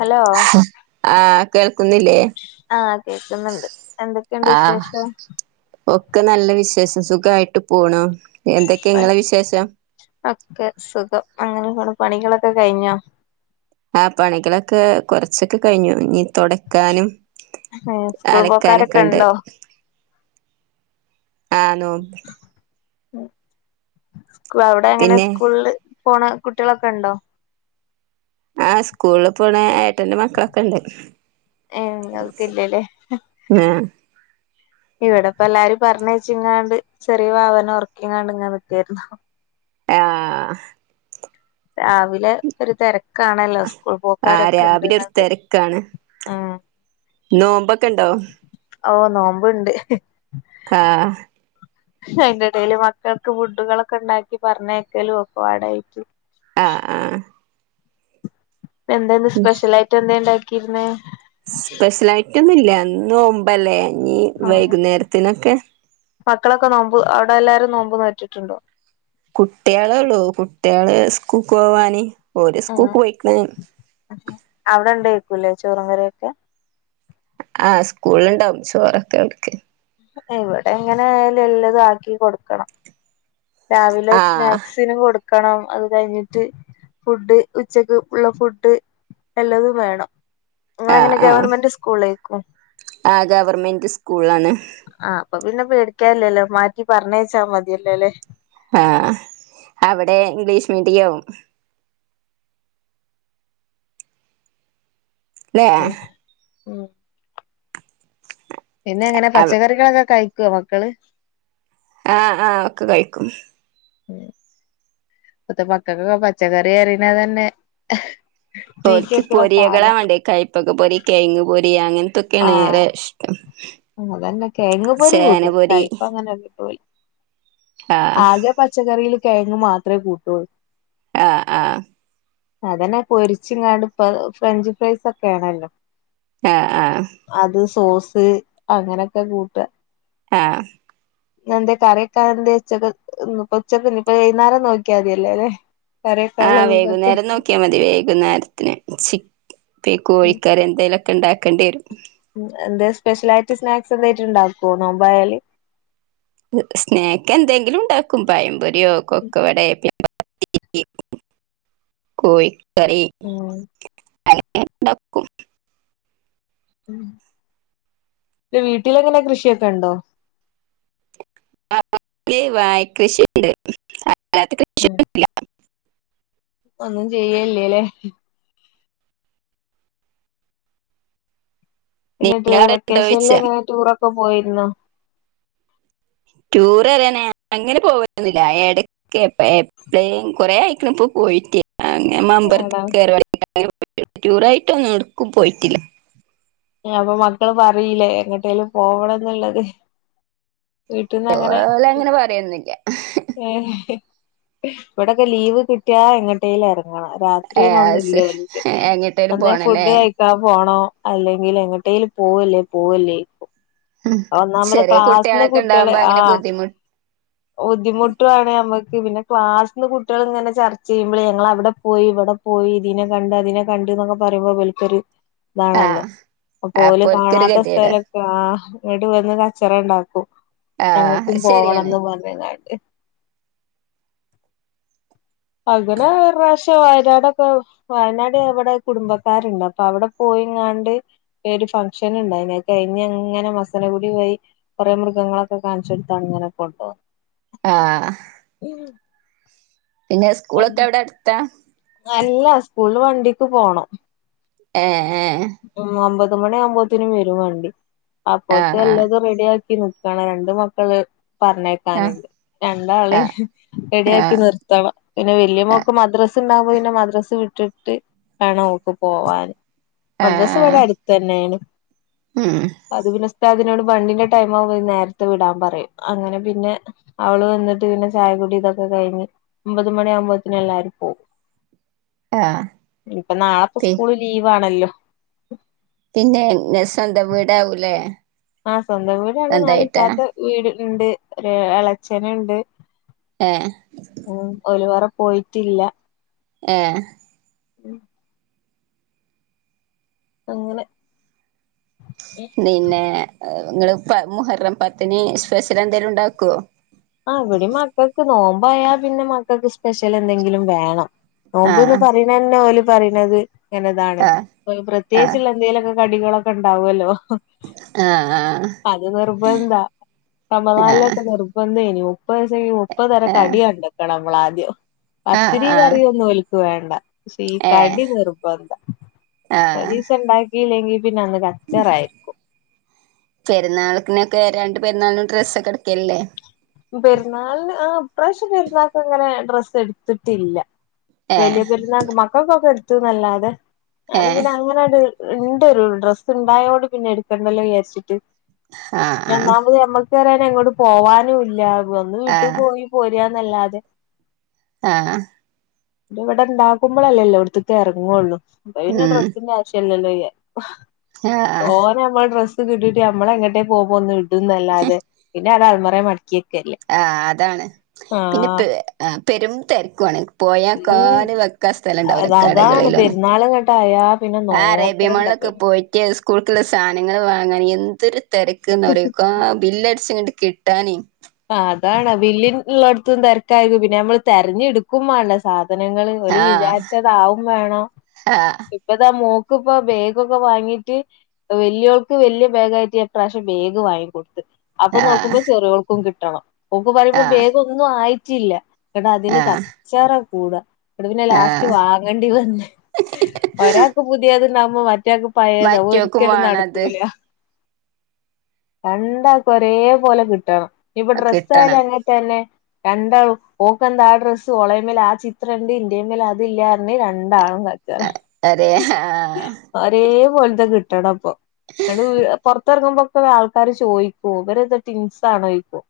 Hello ആഹ് കേൾക്കുന്നില്ലേ ആഹ് കേക്കുന്നുണ്ട് എന്തൊക്കെയുണ്ട് ആഹ് വിശേഷം ഒക്കെ നല്ല വിശേഷം സുഖായിട്ട് പോണു എന്തൊക്കെ ഇങ്ങളെ വിശേഷം ഒക്കെ സുഖം അങ്ങനെ പോണ് പണികളൊക്കെ കഴിഞ്ഞോ? ആഹ് പണികളൊക്കെ കൊറച്ചൊക്കെ കഴിഞ്ഞു ഇനി തൊടക്കാനും സ്കൂൾ പോക്കാരൊക്കെ അലക്കാനൊക്കെണ്ട്. ഉണ്ടോ ആഹ് നോ ഉസ് അവിടെ എങ്ങനെ പിന്നെ സ്കൂളില് പോണ കുട്ടികളൊക്കെ ഉണ്ടോ? ആഹ് സ്കൂളിൽ പോണ ഏട്ടന്റെ മക്കളൊക്കെണ്ട്. ഏഹ് നിങ്ങൾക്ക് ഇല്ലല്ലേ ആഹ് ഇവിടെപ്പ എല്ലാരും പറഞ്ഞയച്ചിങ്ങാണ്ട് ചെറിയ വാവനെ ഒറക്കിങ്ങാണ്ട് ഇങ്ങനെ നിക്കായിരുന്നു. ആഹ് രാവിലെ ഒരു തെരക്കാണല്ലോ സ്കൂൾ ആ പോക്കാരൊക്കെ രാവിലെ ഒരു ഉണ്ട്ന്നാണ്ട് ആഹ് നോമ്പൊക്കെണ്ടോ? ഓഹ് നോമ്പ്ണ്ട്. ആഹ് അയിന്റെ എടേല് മക്കൾക്ക് ഫുഡുകളൊക്കെ ഉണ്ടാക്കി പറഞ്ഞയക്കലും ഒക്കെപാടായിട്ട്. ആഹ് ആഹ് എന്താന്ന് സ്പെഷ്യൽ ആയിട്ട് എന്താ ഉണ്ടാക്കിരുന്നേ സ്പെഷ്യൽ ആയിട്ടൊന്നും ഇല്ല ഇന്ന് നോമ്പല്ലേ അങ്ങനെ ഇനിവൈകുന്നേരത്തിനൊക്കെ മക്കളൊക്കെ നോമ്പ് അവിടെ എല്ലാവാരും നോമ്പ് നോറ്റിട്ടുണ്ടോ? കുട്ടേളൊള്ളൂ കുട്ട്യാള് സ്കൂൾക്ക് പോവാന് ഓര് ഉം സ്കൂൾക്ക് പോയിക്ക്ണ്. അവിടെ ഉണ്ടേക്കൂല്ലേ ചോറും കറിയൊക്കെ ആഹ് സ്കൂളിലുണ്ടാവും ചോറൊക്കെ അവര്ക്ക്. ഇവിടെ എങ്ങനെയാലും എല്ലതും ആക്കി കൊടുക്കണം രാവിലെ ആഹ് സ്നാക്സ് ത്തിന് കൊടുക്കണം അത് കഴിഞ്ഞിട്ട് ഫുഡ് ഉച്ചക്ക് ഉള്ള ഫുഡ് എല്ലാതും വേണം. ആഹ് നിങ്ങളെങ്ങനെ ആഹ് ഗവൺമെന്റ് സ്കൂളിലേക്കും ആഹ് ഗവർൺമെന്റ് സ്കൂളിലാണ്. ആഹ് അപ്പൊ പിന്നെ പേടിക്കാല്ലല്ലോ മാറ്റി പറഞ്ഞയച്ചാ മതിയല്ലോല്ലേ. ആഹ് അവിടെ ഇംഗ്ലീഷ് മീഡിയാവും ല്ലേ ആഹ് ഉം പിന്നെങ്ങനെ ആഹ് പച്ചക്കറികളൊക്കെ കഴിക്കുവോ മക്കള് ആഹ് ആഹ് ഒക്കെ കഴിക്കും. ഉം ഇപ്പത്തെ മക്കക്കൊക്കെ പച്ചക്കറിറണതന്നെ ഓരിക്ക് പൊരിയകളാ വേണ്ട് കൈ പ്പക്ക പൊരി കെയങ്‌ പൊരി അങ്ങനത്തൊക്കെയാണ് ആഹ് ഏറെ ഇഷ്ടം അതന്നെ കേയങ്ങ് പൊരി ചേന കൂട്ടും പൊരി കയ്പ്പ അങ്ങനെക്കെ ആഹ് ആകെ പ പച്ചക്കറിൽ കെയങ്ങ് മാത്രെ കൂട്ടുള്ളൂ. ആഹ് ആഹ് അതന്നെ പൊരിച്ചുങ്ങാണ്ട് ഇപ്പ ഫ്രഞ്ച് ഫ്രൈസ് ഒക്കെ ആണല്ലോ ആഹ് ആഹ് അത് സോസ് അങ്ങനെയൊക്കെ കൂട്ട ആഹ് എന്തേ കറിവെക്കാനന്തേ ഉച്ചക്കക്ക് ഇന്ന്പ്പോ ഉച്ചക്ക്ന്ന് ഇപ്പൊ വൈന്നേരം നോക്കിയാ മതിയല്ലേല്ലെ ആഹ് വേഗൂന്നേരം നോക്കിയൽ മതി വേഗ ന്നേരത്തിന് ചി ഉം കോഴിക്കർ എന്തെലും ഒക്കെ ഉണ്ടാക്കേണ്ടി വരും. ഉം എന്തന്ത് സ്പെഷ്യലായിട്ട് സ്നാക്സ് എന്തായിട്ട് ഉണ്ടാക്കുവോ നോമ്പായാല്? സ്നേക്ക് എന്തെങ്കിലും ഉണ്ടാക്കും പയംപൊരിയോ കൊക്കവടയോ പി കോയി കറി- ഉം [unintelligible] ഉം വീട്ടില എങ്ങനെ കൃഷിയൊക്കെ ഉണ്ടോ? വായി കൃഷിയുണ്ട് അല്ലാതെ കൃഷിയില്ല ഒന്നും ചെയ്യല്ലേല്ലേ- പിന്നെ നിങ്ങളവിടെണ്ടോയ്ച്ച വെക്കേഷനിൽ എങ്ങനെ ടൂറൊക്കെ പോയിരുന്നോ ടൂർ അറിയാനേ അങ്ങനെ പോവൊന്നില്ല എടയ്ക്ക് - പ്പ എപ്പഴും കൊറെ ആയിക്കള ഇപ്പൊ പോയിട്ട് അങ്ങനെ മമ്പലത്തി ആടാ കേരള ടൂറായിട്ടൊന്നും എടുക്കും പോയിട്ടില്ല അപ്പൊ മക്കള് പറയില്ലേ എങ്ങട്ടേലും പോവണം എന്നുള്ളത് വീട്ടിൽന്ന് അങ്ങനെ ഓലങ്ങനെ പറയൊന്നുല്ല ഏ ഇവിടെക്കെ ലീവ് കിട്ടിയ എങ്ങോട്ടേലും എറങ്ങണം- ഏസ് രാത്രിന്നൊന്നല്ലോക്ക് എങ്ങിട്ടേലും അന്നേ പോണല്ലേ ഫുഡ് കഴി ക്കാൻപോണോ അല്ലെങ്കിൽ എങ്ങട്ടേൽ പോവല്ലേ പോവല്ലേ ഉം ഒന്നാമത് ചെറിയ ക്ലാസ്സിന്ന് കുട്ടികളൊക്കെ കുട്ടികള് ഉണ്ടാവുമ്പോ അങ്ങനെ ആഹ് ബുദ്ധിമു ബുദ്ധിമുട്ടുാണ് നമ്മക്ക് പിന്നെ ക്ലാസ്സിൽന്ന് കുട്ടികൾ ഇങ്ങനെ ചർച്ച ചെയ്യുമ്പോൾ ഞങ്ങ അവിടെ പോയി ഇവിടെ പോയി ഇതിനെ കണ്ട് അതിനെ കണ്ട് എന്നൊക്കെ പറയമ്പൊ ഇബലിക്കൊര് ഇതാണല്ലോ ആഹ് പോല അപ്പോൽക്കൊരു കാണാത്ത ഗതികേടാ സ്ഥലൊക്കെ ആ ഇട്ട് വന്ന് കച്ചറം ഉണ്ടാക്കും ആഹ് ഞങ്ങൾക്കും അത് ശരിയാണ് പോവണംന്ന് പറഞ്ഞങ്ങാട് അങ്ങനെ ഒറശ്യ വയനടൊക്കെ വയനാട് അവിടെ കുടുംബക്കാരുണ്ട് അപ്പൊ അവിടെ പോയിങ്ങാണ്ട് ഒരു ഫംഗ്ഷൻ ഉണ്ടായി കഴിഞ്ഞഞ് അങ്ങനെ മസനകുടി പോയി കുറെേ മൃഗങ്ങളൊക്കെ കാണിച്ചെടുത്താണ് ഇങ്ങനെ കൊണ്ടത് ആഹ് പിന്നെ സ്കൂളൊക്കെ വിടെ ടുത്താ അല്ല സ്കൂള് വണ്ടിക്ക് പോണം ഏഹ് ആഹ് ഉം ഒമ്പത് മണി ആവുമ്പോത്തി വരും വണ്ടി അപ്പത്തെ ഏഹ് ആഹ് എല്ലാതും റെഡിയ ആക്കി നക്കി ആഹ് രണ്ട് മക്കള് ആഹ് പറഞ്ഞേക്കാനുണ്ട് രണ്ടാളെയും ആഹ് റെഡിയാക്കി ആഹ് നിർ ത്തണം പിന്നെ വലിയ ആഹ് മോക്ക് മദ്രസ് ണ്ടാകുമ്പോ പിന്നെ മദ്രാസ് വിട്ടിട്ട് വേണം അവക്ക് പോവാൻ മദ്രാസ് ഇവ്ടെ ആഹ് അട് ത്ത് ന്നെയാണ്- ഉം അത് പിന്നെ ഉസ്താധിനോട് വണ്ടിന്റെ ടൈം ആവ്മ്പം നേരത്തെ വിടാൻ പറയും അങ്ങനെ പിന്നെ- അവള് വന്നിട്ട് പിന്നെ ചായക്കുടി ഇതൊക്കെ കഴിഞ്ഞ് ഒമ്പത് മണിയ ആകുമ്പോഴ്ത്തേന് എല്ലാരും പോവും ആഹ് - ഇപ്പൊ നാളെപ്പ സ്കൂള് ലീവ് ആണല്ലോ പിന്നെ നെസ്റ്റ് സന്ത വീടാവൂലേ ആഹ് സ്വന്തം വീടാണ് നാലും സ്വന്തായിട്ടാ ഇത്താത്ത വീട്ല് ഉണ്ട് ഇളച്ചനുണ്ട് ആഹ് ഉം ഓരു വേറെ പോയിട്ടില്ല ആഹ് ഉം അങ്ങനെ പിന്നെ നിങ്ങള് മുഹർം പത്തിന് സ്പെഷ്യൽ എന്തേലും ഉണ്ടാക്കോ ആഹ് ഇവിടെ മക്കൾക്ക് നോമ്പയാ പിന്നെ മക്കൾക്ക് സ്പെഷ്യൽ എന്തെങ്കിലും വേണം. നോമ്പ്ന്ന് ആഹ് പറയണന്നെ ഓല് പറയണത് ഇങ്ങനെതാണ് ആഹ് ആഹ് പ്രത്യേകിച്ചുള്ള എന്തേലൊക്കെ കടികളൊക്കെ ഉണ്ടാവല്ലോ. ആഹ് ആഹ് അത് നിർബന്ധ ആഹ് റമളാനിലൊക്കെ നിർബന്ധേയിനു. മുപ്പ ദിസം മുപ്പത് തരം ആഹ് കടി കണ്ടക്കണം നമ്മൾ ആദ്യം ആഹ് പത്തിരിയും ആഹ് കറിയൊന്നും ഒൽക്ക് വേണ്ട. സീ ഏഹ് കടി നിർബന്താ. ആഹ് ഒരീസം ഇണ്ടാക്കിയില്ലെങ്കി പിന്നെ അന്ന് ച്ചറായിരിക്കും. പെരാൾക്കിനൊക്കെ രണ്ട് പെരുന്നാളിനും ഡ്രസ്സക്കെടക്കലില്ലേ? പെരുന്നാളിന് ആഹ് ഇ പ്രാവശ്യ പെരുന്നാൾക്ക് അങ്ങനെ ഡ്രസ്സ് എടുത്തിട്ടില്ല. ഏഹ് വല്ല്യ പെരുന്നാൾന് മക്കൾക്കൊക്കെ എടുത്തുന്നല്ലാതെ ഞൻ ഏഹ് പിന്നെ അങ്ങനാണ്ട് ഇണ്ട് ഡ്രസ്സ് ഉണ്ടായതോട് പിന്നെ എടുക്കണ്ടല്ലോ വിചാരിച്ചിട്ട്. ആഹ് ഒന്നാമത് നമ്മൾക്ക് [unintelligible] എങ്ങോട്ട് പോവാനും ഇല്ല ഒന്ന് വീട്ടിൽ ആഹ് പോയി പോരന്നല്ലാതെ. ആഹ് ഇത് ഇവിടെ ഇണ്ടാക്കുമ്പോളല്ലെ എല്ലോട്ത്ക്കും ഇറങ്ങുള്ളൂ. അപ്പ പിന്നെ ഉം ഡ്രസിന്റെ ആവിശ്യ ശ്യാം ഇല്ലല്ലോ വിചാരിക്കും ആഹ് ആഹ് നമ്മൾ ഡ്രസ്സ് കിട്ടിട്ട് നമ്മളെ എങ്ങട്ടേ പോകുമ്പോ ഒന്ന് ഇടുന്നല്ലാതെ പിന്നെ അത് ആൾമറേ മടക്കിക്കെല്ലേ. ആഹ് അതാണ്. പിന്നെ പെ പെരും തെര്ക്കു ആണ്. പോയാ ഉം ക്കാല് വെക്കാ സ്ഥലണ്ടാവുല കടകളിലൊന്നും. തായാ. ആഹ് അറേബ്യ മാളിലൊക്കെ പോയിട്ട് സ് സ്കൂൾക്കുള്ള സാധനങ്ങള് വാങ്ങാന് എന്തൊരു തെരക്ക്ന്ന് അറിയോ കാ ബില്ലടിച്ചങ്ങട്ട് കിട്ടാനെ ആഹ് അതാണ്. വില്ല് ഉള്ളോട്ത്തും തരക്കായി പിന്നെ നമ്മള് തെരഞ്ഞെടുക് ക്കും വേണ്ടെ സാധനങ്ങള്. ഓല് ആഹ് വിചാരിച്ചതാവും വേണം. ആഹ് ഇപ്പതാ മോക്ക് ഇപ്പ ബേഗോക്കെ വാങ്ങിട്ട് വല്ല്യോൾക്ക് വല്യ ബാഗായിട്ട് ഞാൻ ഇപ്രാവശ്യം ബേഗ് വാങ്ങി കൊടുത്ത്. അപ്പൊ ആഹ് നോക്കുമ്പോ ചെറ്യോൾക്കും കിട്ടണം. ഓൾക് പറയുമ്പോ ആഹ് ബേഗ് ഒന്നും ആയിട്ടില്ല. ഇങ്ങട്ട് അതിന് ആഹ് കച്ചറ കൂടാ. ഇങ്ങട്ട് പിന്നെ ലാസ്റ്റ് ആഹ് വാങ്ങേണ്ടി വന്ന്. ഒരാൾക്ക് പുതിയത്ണ്ടാവുമ്പോ മറ്റാൾക്ക് പഴേത് മറ്റോക്കും ഒരിക്കലും വേണത് നടക്കൂല. രണ്ടാക്കും ഒരേ പോലെ കിട്ടണം. ഇനി ഇപ്പൊ ഡ്രസ്സായാലും കിട്ടണം അങ്ങന തന്നെ. രണ്ടാളും ഓക്കെന്താ ആ ഡ്രസ്സ് ഓളേമേൽ ആ ചിത്രം ഇണ്ട് ഇന്റെമേൽ അത് ഇല്ലാന്ന് പറഞ്ഞ് രണ്ടാളും ക അഹ് അരേ ഹാ ഒരേ പോലത്തെ കിട്ടണം ഇപ്പൊ. [unintelligible] പൊറത്തറങ്ങുമ്പോക്കെ ആൾക്കാര് ചോദിക്കും ഇവരെന്ത ടിങ്സ് ആണോ? ചോദിക്കും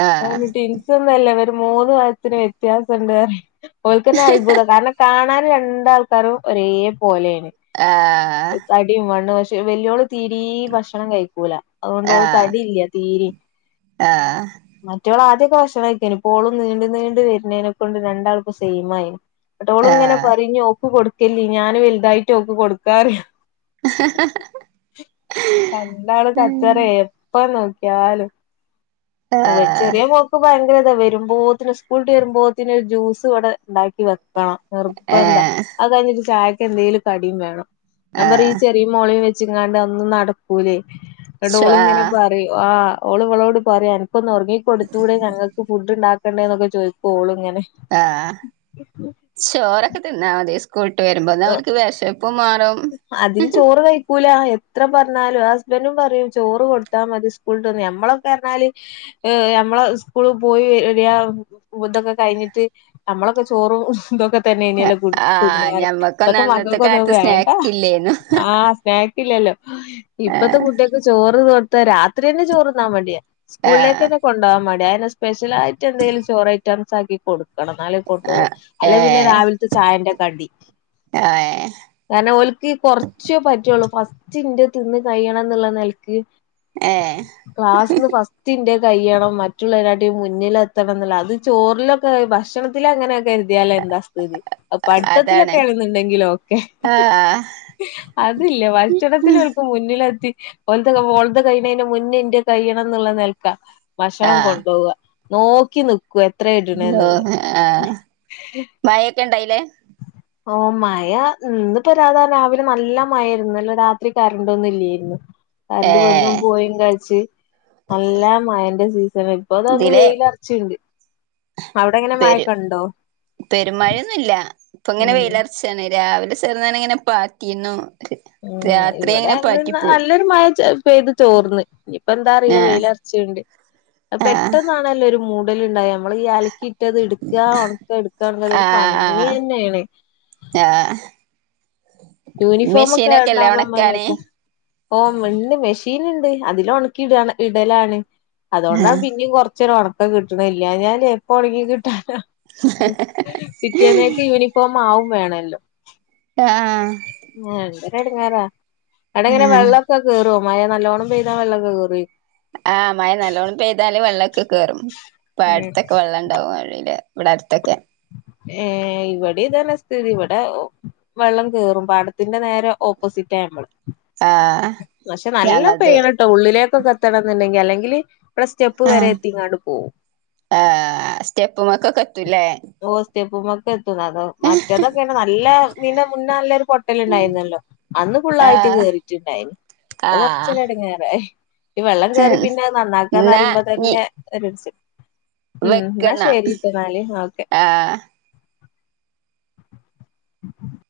ആ ഞാൻ പറിം ടിൻസ ഒന്നല്ല ഇവര് മൂന്ന് വയത്തിന് വ്യത്യാസണ്ട് പറയും. ഓൽക്കന്നെ അത്ഭുതം കാരണം കാണാൻ രണ്ടാൾക്കാരും ഒരേ പോലെണ്. ആഹ്. തടിയും മണ്ണം പക്ഷെ വല്ല്യള് തീരീ ഭക്ഷണം കഴിക്കൂല. അതു കൊണ്ട് ഓള് തടിയില്ല തീരി. ആഹ് മറ്റോള് ആദ്യക്കെ ഭക്ഷണം കഴിക്കോയിനി, ഇപ്പോളും നീണ്ടു നീണ്ട് വരുന്നേതിനെ ക്കൊണ്ട് രണ്ടാൾപ്പ സെയിം ആയി. ഇങ്ങട്ടോള് ആ ആ ഇങ്ങനെ പറയും ഇഞ്ഞി ഓൾക് കൊടുക്കല്ലി ഞാന് വലുതായിട്ട് ഓൾക്ക് കൊടുക്കാന്നറിയും. രണ്ടാളും കച്ചറെ എപ്പ നോക്കിയാലും. ഓഹ് ചെറിയ മോക്ക് ഭയങ്കര ഇതാ വരുമ്പോത്തിന് സ്കൂള്ട്ട് വരുമ്പോത്തിന് ഒരു ജ്യൂസ് ഇവിടെ ഉണ്ടാക്കി വെക് ക്കണം ഏ നിർബന്ധ. അത് കഴിഞ്ഞിട്ട് ചായക്ക് എന്തെലും കടിയും വേണം. ഞാൻ ആ പറയും ഈ ചെറിയ മോളേയും വെച്ചങ്ങാണ്ട് അതൊന്നും നടക്കൂലേ ഇങ്ങട്ട് ശോ ആ ഓള്ങ്ങനെ പറ ആഹ് ഓള് ഇവളോട് പറയാ അനക്കൊന്ന് ഉറങ്ങി കൊടുത്തൂടെ ഞങ്ങൾക്ക് ഫുഡ് ഇണ്ടാക്കണ്ടെ ചോയിക്കും ഒള് ഇങ്ങനെ ഇങ്ങനെ. ആ ചോറൊക്കെ തിന്നാ മതി സ്കൂള്ട്ട് വരുമ്പോ ഇന്നാ ഓല്ക്ക് വെഷപ്പും മാറും. അതിന് ചോറ് വെയ്ക്കൂല എത്ര പറഞ്ഞാലും ഹസ്ബൻറ്റും പറയും ചോറ് കൊടുത്താ മതി സ് സ്കൂളട്ട്ന്നാ ഞമ്മളെക്കെഞ്ഞാല് ഞമ്മളെ സ്കൂള് പോയി. വെ വെരാ ഉതൊക്കെ കയിഞ്ഞിട്ട് അമ്മളൊക്കെ ചോറും ഇതൊക്കെ. തന്നെയ്ന്നല്ലോ കുടി ആ തിന്നാറ ഇപ്പത്തെ മക്കക്കൊന്നും അഹ് വേ ഇല്ലേനു. ആഹ് സ്നാക്ക് ഇല്ലല്ലോ ഇപ്പത്തെ കുട്ടേക്ക് ചോറ് കൊടുത്ത രാത്രിന്നെ ചോറ്ന്നാ മടിയ. ആ സ്കൂളിലേക്കന്നെ കൊണ്ടാവാൻ മടി അതന്നെ സ്പെഷ്യലായിട്ട് എന്തെലും ചോറ് ഐറ്റംസ് ആക്കി കൊടുക്കും. കെടന്നാലൽ കൊണ്ടു ആ പോകും ഏ അല്ലെ പിന്നെ രാവിലത്തെ ചായന്റെ കടി ഏഹ്. കാരണം ഓൽക്ക് കൊറച്ചേ പറ്റൊള്ളൂ ഫസ്റ്റ് ഇന്റത് തിന്ന് കഴിയണം ന്ന്ള്ള നെല്ക്ക്. ഏഹ്. ക്ലാസ്ന്ന് ഫസ്റ്റന്റെ കയ്യണം മറ്റുള്ളതിനാട്ടി മുന്നിലത്തണംന്ന്ള്ളെ അത് ചോറില ഭക്ഷണത്തിലങ്ങനെ കരുതിയാലെന്താ സ്ഥിതി അഹ് അതാണ് പഠിത്തത്തിലൊക്കെണെന്നുണ്ടെങ്കിലോക്കെ. ആ ആ അതില്ല ഭക്ഷണത്തിലോൽക്ക് മുന്നിലെത്തി. ഓലത് ഓളത് കഴിണെന്റെ മുന്നേ ഇന്റേത് കഴിയണംന്ന്ള്ള നൽക്ക. ആ ഭക്ഷണം കൊണ്ടോവ നോക്കി നിക്കു എത്രേ ഇടണ്ന്ന്ള്ള മയൊക്കെ ഇണ്ടായിലേ. ഓ മയ ഇന്ന്പ്പോ സാത രാവിലെ നല്ല മയരുന്നു ഇന്നലെ രാത്രി കറണ്ടൊന്നും ഇലെർന്ന്. കരന്റ് വന്നും ഏഹ് പോയിം കള്ച്ച്. നല്ല മയന്റെ സീസണ് ഇപ്പൊത ഒന്ന് ഇതിലെ വെയിലറച്ച്ണ്ട്. അവടെങ്ങന മയക്കെണ്ടോ? പെരുമയൊന്നുംല്ല ഇപ്പങ്ങനെ ഉം വെയിലർചാണ് രാവിലെ ചേർന്നനെങ്ങനെ പാറ്റിന്നു. ഉം രാത്രി ഇവടെ അങ്ങനെ ഇന്ന് പാറ്റിപ്പോയി നല്ലൊരു മയ ച പൈത് തോർന്ന് ഇനിപ്പ എന്താ അറീല ആഹ് വെയിലർച്ച്ണ്ട്. അഹ് ആഹ് പെട്ടെന്നാണല്ലോ ഒരു മൂടൽണ്ടായ അമ്മള് ഈ അലക്കിട്ടത് ഇട്ക്ക ഒണക്ക ഇടുക്കറഞ്ഞ അതൊരു ആഹ് ആഹ് പണിന്നെണ്. ആഹ്. യൂണിഫോമക്കെ മെഷീനൊക്കെല്ലേ ഇണ്ടാവുമ്പോ അമ്മള് ഒണക്കാന് വെക്കും. ഓഹ് ഇണ്ട് മെഷീന്ണ്ട് അതിലൊണക്കി ഇട ഇടലാണ്. അതോണ്ടാണ് ആഹ് പിന്നിം കൊറച്ചരു ഒണക്കം കിട്ടണയ് ഇല്ലാഞല് എപ്പൊ ഒണങ്ങി കിട്ടാന. പിറ്റേന്നേക്ക് യൂണിഫോമാവും വേണല്ലോ. ആഹ്. ആഹ് ഇതൊരടങേറാ അവടെ എങ്ങനെ ആഹ് വെള്ളം. ക്കെ കെറോ മഴ നല്ലോണം പെയ്താ വെള്ളം കേറൊയ് ആഹ് മഴ നല്ലോണം പെയ്താല് വെള്ളൊക്കെ കേറും പടത്തൊക്കെ വെള്ള ഇണ്ടാവും വഴിയില് ഇവടെ അട്ത്തൊക്കെ. ഏഹ് ഇവടിതന്നെ സ്ഥതി ഇവടെ. വെള്ളം കേറും പാടത്തിന്റെ നേരെ ഓപ്പോസിറ്റ നമ്മള്. ആഹ്. നഷേ നല്ലം ഞങ്ങൾത് പെയ്യണട്ടോ ഉള്ളിലേക്കൊക്കെ എത്തണംന്ന്ണ്ടെങ്കി അല്ലെങ്കില്. ഇവടെ സ്റ്റെപ്പ് വരെ ആഹ് എത്തിങ്ങാട്ട് പോവും. ആഹ് സ്റ്റെപ്പ്മ്മക്കൊക്കെ എത്തുലേ. ഓഹ് സ്റ്റപ്പ്മ്മക്കെത്തും അതോ മറ്റതൊക്കെന്നറഞ നല്ലെ തിന് മുന്നെ നല്ലൊരു പൊട്ടല് ഇണ്ടായിന്നല്ലോ. അന്ന് ഫുള്ളായിട്ട് ആഹ് കേറിറ്റ്ണ്ടായി അയ് ആഹ് കൊറചൊടങേറായി. ഈ വെള്ളം കേറി പിന്നെ എന്നാ ഞ് നന്നാക്കാന്നറിമ്പോതന്നെ ഒരു സ് ഉം ഇന്നാ വെക്കന ശെരിട്ടനാല് ഓക്കെ. ആ [inaudible]